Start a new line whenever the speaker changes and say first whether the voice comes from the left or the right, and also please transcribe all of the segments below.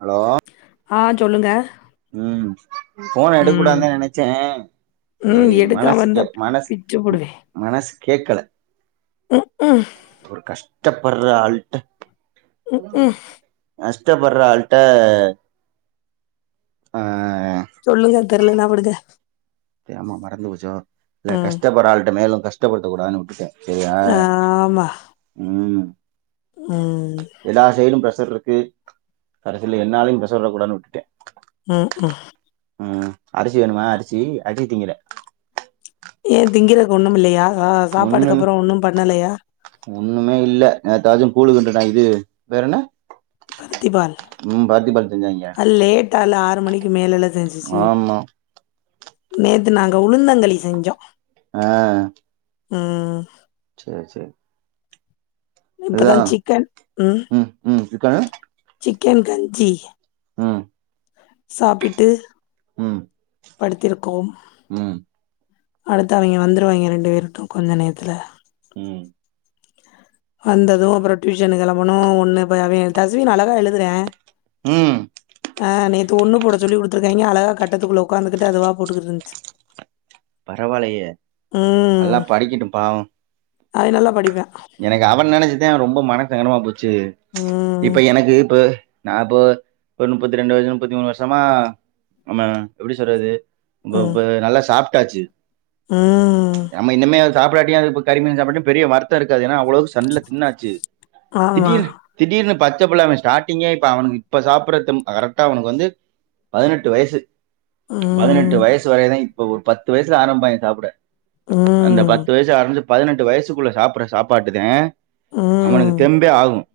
right: Hello
left: ஆ சொல்லுங்க
right: உம் ஃபோன் எடுக்க
left: ம்
right: கூடாதுனுதா நெனைச்சே
left: ம்
right: சேரி
left: எடுக்காம
right: மனசுக்கு
left: இருந்தா
right: கேக் மனசு
left: பிச்சு
right: மன
left: புடுவே
right: மனசு கேட்கல
left: ம் ம்
right: ஒரு கஷ்டம் போட்ற ஹால்ட் ம் கஷ்டப்பட்ற ஆளுட்ட ஆஹ்
left: சொல்லுங்க தெர்லன்னா விடுங்க
right: எம்மா மறந்து போச்சோ இல்ல
left: ம்
right: கஷ்டப்பட்ற ஆளுட்ட மேலும் கஷ்டப்படுத்தக்கூடாதுன்னு விட்டுட்ட சேரியா
left: ஆமா
right: உம்
left: ம்
right: எல்லா சைய்ட்லி பிரஷர் இருக் க்கு கடைசியில என்னாலையு பிரஷர் வரக் கூடான்னு விட்டுட்டே
left: உஹம் உஹம்
right: அ அரிசி வேணுமா அரிசி அரி திங்கிற
left: ஏ திங்கறக்கு ஒண்ணும் இல்லையா சா
right: ஒண்ணு
left: சாப்பாடுக்கு அப்புறோ ஒண்ணும் பண்ணலையா
right: ஒண்ணுமே இல்ல ஏத்தாச்சும் கூழுக்கின்டுனா இது பேரு என்ன
left: பருத்திபால்
right: செஞ்சாய்ங்க
left: அது லேட்டா ல ஆறு மணிக்கு மேல ல செஞ்சிச்சு
right: ஆமா
left: நேத்து நாங்க உளுந்தங்களி செஞ்சோம்
right: ஆ
left: ம்
right: சேரி சேரி
left: இப்பதா
right: அதுதா
left: சிக்கன்
right: ம் ம் சிக்கனு
left: க்கன் கஞ்சி
right: ம்
left: சாப்பிட்டு
right: ம்
left: படுத்திருக்கோம்
right: ம்
left: அடுத்து அவங்கே வந்துருவாங்கே ரெண்டு பேருட்டும் கொஞ்ச நேரத்துல
right: உம்
left: வந்ததும் அப்பறோ டியூஷன் கெளம்பணும் ஒண்ணு இ அவன் தஷ்வினு அழகா எழுதுறா
right: ம்
left: ஆ நீ ஒண்ணு போட சொல்லி குடுத்துருக்காங்க அழகா கட்டத்துக்குள்ள உக்காந்துகட்டு அதுவா போட்டுகிட்டு இருந்துச்சு
right: பரவால்லயே நல்லா
left: ம்.
right: படிக்கட்டும் பாவம்
left: அவன் நல்லா படிப்பான்.
right: எனக்கு அவன நெனைச் ச்சிதா ரொம்ப மனசங்கடமா போச் சி
left: ம்.
right: இப்ப எனக்கு இப்ப நா இப்போ ஒரு முப்பத்தி ரெண்டு வருஷம் முப்பத்தி மூணு வருஷமா ஆமா எப்டி சொல்றது இப்
left: ம்.
right: இப்ப நல்லா சாப் ட்டாச்சி
left: ம்.
right: நமா இன்னமே சாப்டாட்டியு அது கறி மீனு சாப்டாட்டியும் பெரிய வறுத்தம் இருக்கது ஏனா அவ்ளோவு சண்ல தின்னாச்சு
left: ஆமா.
right: திடீர் திடீர்னு பாத்து பச்சபுள்ள அவ ஸ்டார்டிங்கே இப்ப அவனுக்கு இப்ப சாப்பறது தெம் கரெக்டா அவனுக்கு வந்து பதினெட்டு வயசு
left: ம்.
right: பதினெட்டு வயசு வரைதா இ ப்ப ஒரு பத் து வயசல ஆரம்பிப்பாங்க சாப்ட அந்த
left: ம்.
right: பத்து வயசு ஆரஞ்ச் பதினெட்டு வயசுக்குள்ள சாப்புப்ற சாப்பாட்டுதே அவனுக்கு
left: ம்.
right: தெம்பே ஆகும்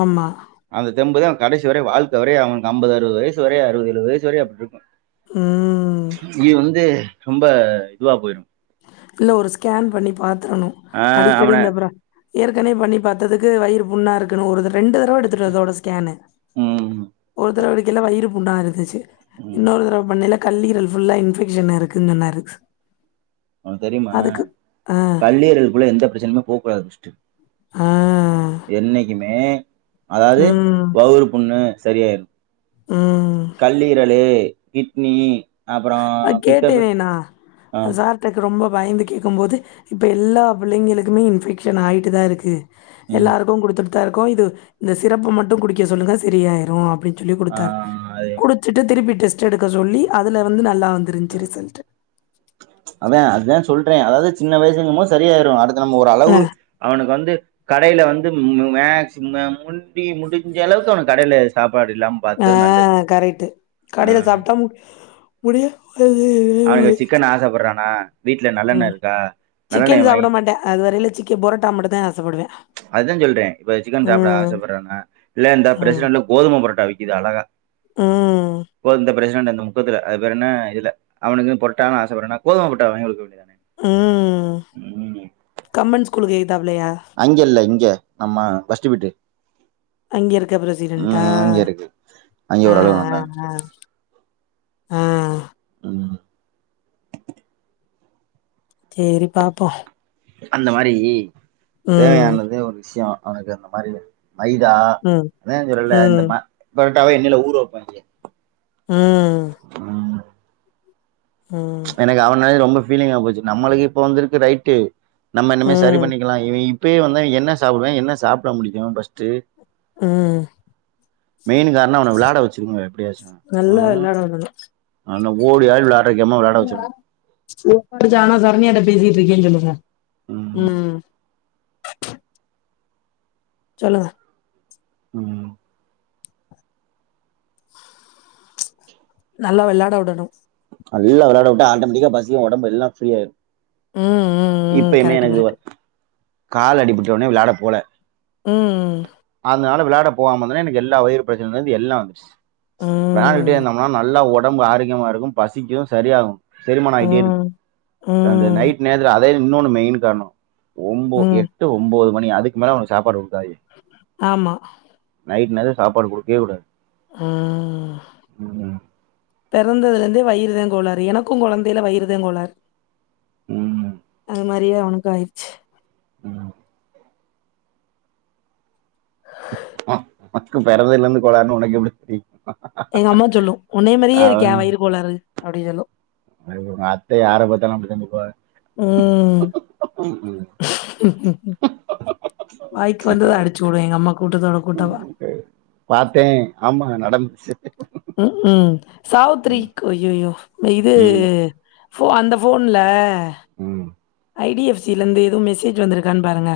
left: ஆமா.
right: அந்த தெம்புதா கடைசி வரையு வாழ்க்க வரையு அவுகளுக்கு அம்பது அறுபது வயசு வரையு அறுபது ஏழு வயசு வரையு அப்டி இருக்கு
left: ம்.
right: இது வந்து ரொம்ப இதுவா போயிடும்
left: இல்ல ஒரு ஸ்கேன் பண்ணி பாத்து துரனு
right: ஆஹ்
left: அடிக்கடி
right: அவனை
left: இந்த பிராப் ஏற்கனவே பண்ணி பாத்ததுக்கு வயிறு புண்ணா இருக்குன்னு ஒரு தட ரெண்டு தடவ எடுத்துடே இதோட ஸ்கேனு
right: உம்
left: ஒரு தடவ ல்ல வயிறு புண்ணா இருந்துச்சு
right: உம்
left: இன்னொரு தரவ பண்ணில கல்லீரல் புல்லா இன்பெக்ஷன் இருக்குன்னு சொன்னாறு
right: அவனக்கு தெரியுமா கல்லியர்களுக்குள்ள எந்த பிரச்சனுமே போகக்க கூடாது ஃபர்ஸ்ட்
left: ஆ
right: என்னிக்கு மே அதாவது
left: ம்
right: வவுறு புண்ணு சரியாயிரும்
left: ம்
right: கல்லீரலு கிட்னி அப்புறம்
left: அது
right: பித்த
left: கேட்டனே நா
right: ஆஹ்
left: சார்ட ரொம்ப வயந்து கேட்கும் போது இப்ப எல்லா பிள்ளைங்களுக்குமே இன்ஃபெக்ஷன் ஆகிட்டு தா இருக்கு
right: உம்
left: எல்லாருக்கு குடுத்துடுதா ட்டு தா இருக்கோ இது இந்த சிரப்ப மட்டும் குடிக்க சொல்லுங்க செரியாயிடும் அப்டின்னு சொல்லி குடுத்தாரு
right: ஆஹ் அது
left: குடுத்துட்டு திருப்பி டெஸ்ட்டு எடுக்க சொல்லி அது அதுல வந்து நல்லா வந்துருச்சு ரிசல்ட்
right: அதா அத்தா சொல்ற அதாவது சின்ன வயசுங்குபோ செரியாயிடும் அடுத்த ஒரு
left: அ
right: அளவு அவனுக்கு வந்து கடையில வந்து மேக்ஸ் முடி முடிஞ்ச அளவுக்கு அவன கடைல சாப்ப
left: ஆஹ் கரெக்ட்
right: ஆ
left: கடையில சாப்பிட்டா முடியா
right: அவனுக்கு சிக்கன் ஆசப்படுறானா
left: உஹம் சிக்கன் சாப்பிட
right: வாங்கிட்டு
left: மாட்டா அது வரையிலு சிக்கன் பொரோட்டா மட்டும் தா ஆசப்படுவா
right: அதா சொல்றே இப்ப சிக்கன் சாப்பிட ஆசப்படுறேன்னா இல்ல இந்த
left: ம்
right: பிரசிடன்ல கோதும பரோட்டா விக்குது அழகா
left: ம்
right: அப்போ அந்த பிரசிடன்ட் அந்த முக்கத்துல அது பேர் என்ன இல்ல அவனுக்கு பொரட்டானா ஆச படுறேனா கோதுப்பட்ட வாங்கி குக்க வேண்டிதா
left: உம் கமெண்ட் ஸ்கூலுக்கு எதித்தாப்லயா
right: அங்கல்ல இங்க நம்மா கஷ்டிபிட்டு
left: அங்க இருக்க பிரசிடென்டா
right: இருக்கு அங்க ஒரு அளவு
left: ஆஹ்
right: நல்லா
left: ஆஹ் ஆஹ் ஆஹ்
right: ம்
left: தேரி பாப்போ
right: அந்த மாரீ
left: ம்
right: தேவையானதே ஒரு விஷயொ அவனுக்கு இந்த மாரி மைதா
left: ம்
right: அதா சொல்லல இந்த
left: ம்
right: மா பரட்டாவ எண்ணெய்ல ஊர வைப்பாங்க
left: உஹ்ம்
right: எனக்கு அவனால ரொம்ப ஃபீலிங்கா போச்சு நம்மளுக்கு இப்போ வந்திருக்கு ரைட்டு நம்ம இனிமே சரி
left: ம்
right: பண்ணிக்கலா இவெய் இப்பய வந்து என்ன சாப்பிடுவே என்ன சாப்பிட முடியு பஸ்ட்டு
left: உஹ்ம்
right: மெயின் காரணோ அவன விளாட வச்சுருனுங்க எப்டியாச்சு
left: நல்லா
right: உஹ்
left: வெளாடுவானுங்க
right: நல்லா ஓடி ஆடி வெளாடுற கேமா விளாட வச்சிரணு
left: [unintelligible] சாரனியாட பேசிட் இருக்கேன் சொல்லுங்க
right: ம்
left: உம் சொல்லுங்க
right: உஹ்ம்
left: நல்லா வெள்ளாட விடணு
right: நல்ல வெளாட விட்டா ஆட்டோமடிக்கா பசியு ஒடம்பு எல்லா ஃப்ரீயாய்
left: ம், ம், ம்.
right: இப்பயுமே
left: கரெக்ட்,
right: எனக்கு வ
left: கரெக்ட்.
right: கால் அடிபட்ட உடனே விளாட போல
left: உம் உம்
right: ட போகாம இருந்தோனே எனக்கு எல்லா வயிர் பிரச்சனைல இருந்து எல்லா வந்துச்சு வெளாண்டுட்டே
left: ம்,
right: இருந்தோம்னா நல்லா ஓ டம்பு ஆரோக்கியமா இருக்கும் பசிக்கு சரியாகு செரிமான ஆயிட்டே இருக்கு
left: ம்,
right: அந்த
left: ம்,
right: நைட் நேரத்துல அ அதே இன்னோனு மெயின் காரணம் ஒம்போ
left: ம்.
right: எட்டு ஒன்பது மணி அதுக்கு மேல அவனுக்கு சாப்பாடு குடுக்காதிங்க
left: ஆமா
right: நைட் நேரத்துல சாப்பாடு குடுக்கவே கூடாது
left: ம்
right: ம்,
left: பிறந்ததுல இருந்தே வயிறு கோளாறு எனக்கும் குழந்தையில வயிறுதா கோளாறு
right: ம்,
left: அந்த மாரி நெறைய அவனுக்கு ஆயிடுச்சு
right: ம் மக்கு பிறந்ததுல இருந்து கோளாறுன்னு உனக்கு எப்டி தெரி
left: எங்க அம்மா சொல்லும் உன்னைய மாரியே இருக்கியா வயிறு கோளாறு அப்டி சொல்லும்
right: எங்க அத்தை யார பாத்தாலும் அப்படிதா சொல்லுவாங்க
left: ம் வாய்க்கு வந்தத அடிச்சு விடும் எங்க அம்மா கூட்டத்தோட கூட்டவா.
right: பாத்தேன் ஆமா நடந்துச்சு
left: ம் ம் சாவுத்ரீ
right: ம்,
left: அய்யயோ இது
right: ம்,
left: ஃபோ அந்த ஃபோன்ல
right: ம்.
left: வ ஐ டி எஃப் சி-லந்து எதுவு மெசேஜ் வந்திருக்கான்னு பாருங்க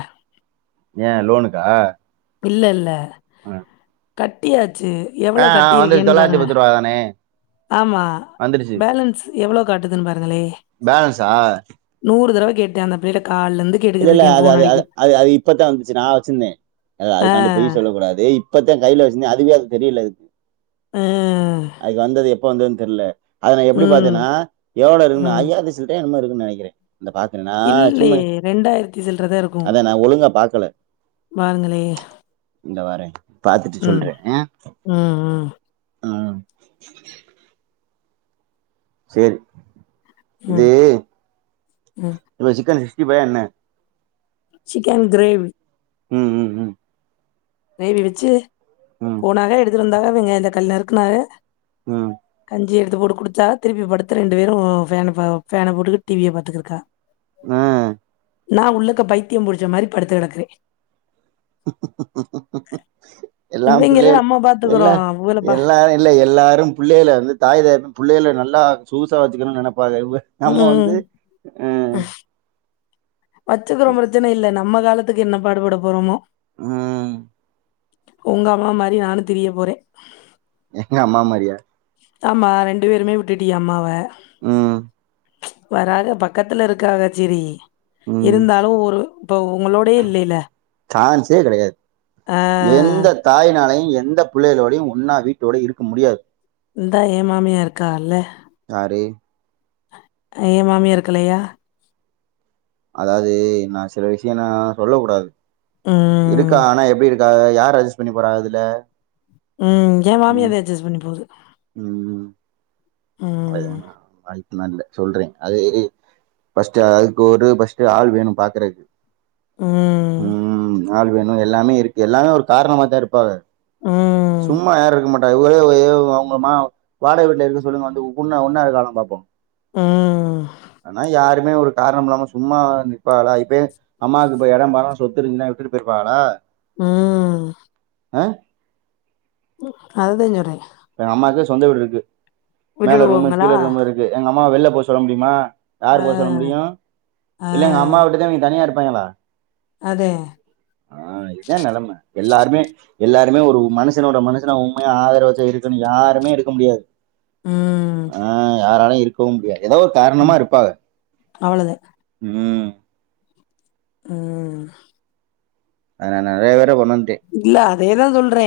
right: ஏன் லோனுக்கா
left: இல்ல இல்ல
right: ஆ
left: கட்டியா ச்சி
right: ஆ
left: எவ்ளோ
right: ஆ வந்துருச்சு
left: கட்டிருக்கேனு
right: தொள்ளாயிரத்தி
left: பாருங்க
right: பத்து ரூபா தானே
left: ஆமா பேலன்ஸ் எவ்ளோ காட்டுதுங்க பார்
right: பேலன்சா
left: தடவ கேட்டே அந்த வேலக்
right: இல்ல இல்ல அது அது அது அது அது இப்பதா வந்துச்சு நா வச்சிந்தே அது
left: ஆ,
right: அதுக்காண்டி பொய் சொல்லக் கூடாது இப்பத்தே கைல வச்சிந்தே அதுவே அது தெரியல எதுக்
left: ஆஹ்
right: பொ வந்தத்ன் தெரில அது நா எப்டி பாத்தேனா எவ்ளோ இருக்குனு
left: ம்.
right: ஐயாத்தி சில்ரயோ என்னமோ இருக்கு க்கு நெனைக்கிறே இந்த பாக்குறே நா சும்மை
left: ரெண்டாயிரத்தி சில்றதா இருக்கு வாங்களே
right: இங்க வரேன் பார்த்துட்டு
left: ம் ம் ம்
right: அஹம் செரி இது
left: ம், ம்.
right: இது சிக்கன் இப்ப என்ன
left: சிக்கன் கிரேவி
right: உம் உம் உம்
left: ரேவி வெச்சு போனாக எடுத் இருந்தாலு அவுங்க இந்த கல்யாணத்ல
right: ம்
left: இஞ்சி எடுத்து போட்டு குடிச்சா திருப்பி படுத்து ரெண்டு பேரு ஃபேன ஃபேன் ஃபேன போட்டு டிவியை பாத்துருக்கா
right: அ
left: நா உள்ளக்க பைத்தியோ புடிச்ச மாரி படுத்து கெடக்குறே
right: [inaudible] எல்லா
left: இவைங்கள
right: புள்ளை
left: நம்ம
right: எல்லா
left: பாத்துக்குறோம் அவங்கள பா
right: எல்லாரு இல்ல எல்லாரு புள்ளையில வந்து தாய் தகப்பன் புள்ளையில நல்லா சொகுசா வெச்சுக்கணு நெனப் பா [unintelligible] நம்ம
left: ம்
right: வந்து அ
left: வச்சுக்குறோ பிரச்சன இல்லண்ணா நம்ம காலத்துக்கு என்ன பாடுப்பட போறோமோ
right: ம்
left: உங்க அம்மா மாரி நானு திரிய போறே
right: எங்க அம்மா மாரியா
left: ஆமா ரெண்டு பேருமே உட்டிட்டிக அம்மாவ
right: ம்
left: வராக பக்கத்துல இருக்காக செரி இருந்தாலு ஒரு இப்போ உங்களோடயே இல்லைல
right: சான்சே கெடையாது
left: ஆ
right: எந்த தாய்னாளையு எந்த எந்த புள்ளைகளோடையு ஒன்னா வீட்டோட இருக்க முடியாது
left: இந்த ஏ மாமியா இருக்காகல்ல
right: யாரு
left: ஏ மாமியா இருக்கலையா
right: அதாவது நா சில விஷயம்னா சொல்லக் கூடாது இருக்கா
left: ம்
right: ஆனா எப்படி இருக்கா யார் அட்ஜஸ்ட் பண்ணி போறா அதுல
left: உம் என் மாமிய அத அட்ஜஸ்ட் பண்ணி போகுது
right: உம்
left: ம்
right: அத் நல்ல சொல்றே அது பர்ஸ்டு அதுக்கு ஒரு பர்ஸ்டு ஒரு ஆள் வேணு பாக்குறதுக்கு
left: உம்
right: ஆள் வேணு எல்லாமே இருக்கு எல்லாமே ஒரு காரணமா தா இருப்பாக
left: ம்
right: சும்மா யாரு இருக்க மாட்ட இர அவங்க வாடக வீட்ல இருங்க சொல்லுங்க வந்து உண்ணா ஒன்னாரு காலா பார்போ
left: ம்
right: ஆனா யார் ஒரு காரணம் இல்லாம சும்மா நிற்பாகளா இப்ப அம்மாவுக்கு இப்ப இடம் பாத்துருங்குன்னா சொத்துயிருக்குனா விட்டுட்டு போயிருவாளா
left: உம்
right: ஆ
left: அதுதா கேக்குற
right: இ அம்மாக்கு சொந்த வீடு இருக்கு மேல ரூமு
left: விட்டுடுவோங்களா
right: கீழ ரூமு இருக்கு எங்க அம்மாவ வெளில போக சொல்ல முடியுமா யார்
left: ஆ
right: போய் சொல்ல முடியும் இல்ல எங்க
left: ஆ
right: அம்மா விட்டுதா நீ தனிய இரு
left: அதே
right: [unintelligible] ஆஹ் இதா நெலம எல்லாருமே எல்லாருமே ஒரு மனுசனோட மனுசன உண்மையா ஆதரவு வெச்ச இருக்கு யாருமே இருக்க முடியாது
left: ம்
right: ஆஹ் யாராலயு இருக்கவு முடியாது ஏதோ காரணமா இருப்பாக
left: அவ்ளோதா
right: உம்
left: உம்
right: அத நா நெறைய உனட்ட
left: இல்ல அதேதா சொல்றே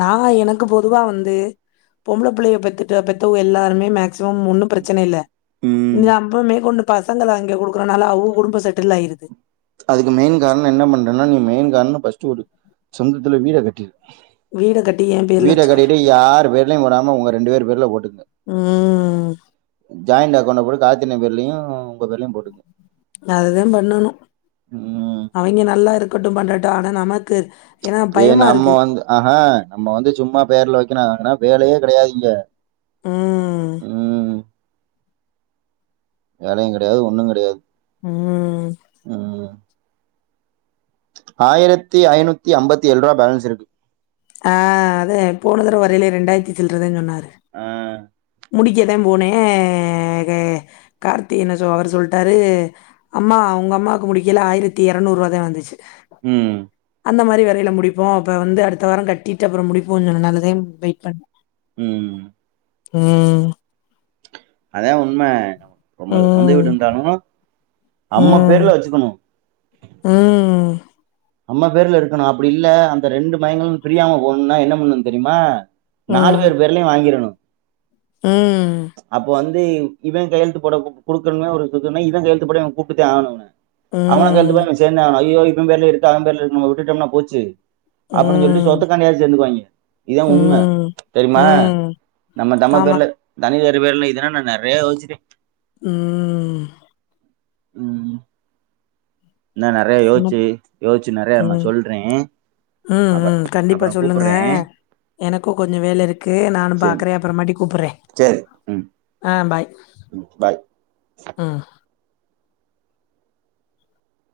left: நா எனக்கு பொதுவாக வந்து பொம்பள பிள்ளைய பெத்து பெற்றவ எல்லாருமே மேக்சிமம் ஒன்னு பிரச்சன இல்ல
right: ம்.
left: நீ அப்பவுமே கொண்டு பசங்க அங்க குடுக்குறனால அவங்க குடும்ப செட்டில் ஆயிருது
right: அதுக்கு மெயின் காரணம் என்ன பண்றேன்னா நீ மெயின் காரணம் ஃபஸ்ட் ஒரு சொந்தத்துல வீட கட்டிரு
left: வீட கட்டி ஏ பேர்ல வச்சுக்கணு
right: வீடகட்டிட்டு யார் பெர்லயும் வராம உங்க ரெண்டு பேர் பேர்ல போட்டுக
left: உம்
right: ஜாயிண்ட் அக்கவுண்டல போட்டு காத்தின பேர்லயு
left: அதுதான் பண்ணணும்
right: ம்.
left: அவிங்க நல்லா இருக்கட்டும் பண்றட்டு ஆனா நமக்
right: ம் ஏ நம்ம வந்து ஆஹா நம்ம வந்து சும்மா பேர்ல வைக்க [unintelligible] ஆனா வேலையே கெடையாதிங்க
left: ம்
right: உம் வேலையும் கெடையாது ஒன்னும் கெடையாது
left: ம்
right: ம் ஆயிரத்தி ஐந்நூத்தி ஐம்பத்தி ஏழு ரூபா பேலன்ஸ் இருக்கு
left: ஆ அதே போனதட வரையிலே ரெண்டாயிரத்தி சில்றதான் சொன்னாரு
right: ஆ
left: முடிக்கதான் போனேன் கார்த்தி என்ன சொ அவரு சொல்ட்டாரு அம்மா உங்க அம்மாக்கு முடிக்கல ஆயிரத்தி இரநூறு ரூவா தான் வந்துச்சு
right: ம்
left: அந்த மாரி வேரயில முடிப்போம் அப்ப வந்து அடுத்த வாரம் கட்டிட்டு அப்புறம் முடிப்போம் சொன்ன நாலத வெயிட் பண்ண
right: உம்
left: உம்
right: அதே உண்ம ந பொம்மளுக்கு சொந்த
left: ம்
right: வீடுருந்தாலு அம்ம பேர்ல
left: ம்
right: வச்சுக்கணும்
left: ம் ம்
right: நம்ம பேர்ல இருக்கணும் அப்டி இல்ல அந்த ரெண்டு மயங்களும் பிரியாம போணும்னா என்ன பண்ணும்னு தெரியுமா நாலு பேர் பேர்லயையும் வாங்கிரணும்
left: உம்
right: வந்து இவன் கையெழுத்து போட கொடுக்கணும் ஒரு இதன் கையெழுத்துப்பட கூப்பிிட்டே ஆகணும் அவன [unintelligible] சேந்துதா ஆகணும் [unintelligible] [unintelligible] பேர்ல இருக்கனும் நம்ம விட்டுட்டோம்னா போச்சு அப்டின்னு சொல்லி
left: ம்
right: சொத்துக்காண்டி சேந்துக்குவாங்க இான் உண்மை
left: ம்
right: தெரியுமா
left: ம்
right: நம்ம தம்ம பேர்ல
left: ஆமாம்
right: தனி டு பேர்ல இதுனா நா நிறைய யோசிச்சிருக்கே
left: ம்
right: ம்
left: என் உம்
right: யோசிச்சு நிறைய நான் சொல்றேன்
left: உம்
right: அப்ப
left: உம் கண்டிப்பா
right: அப்புறம்
left: சொல்லுங்க
right: கூப்பிடுறேன்
left: எனக்கும் கொஞ்சம் வேல இருக்கு நானும்
right: சரி
left: பாக்குறேன் அப்புறமாட்டி கூப்பு றே
right: சரி ம்
left: ஆ பாய்
right: ம் பாய்
left: ம்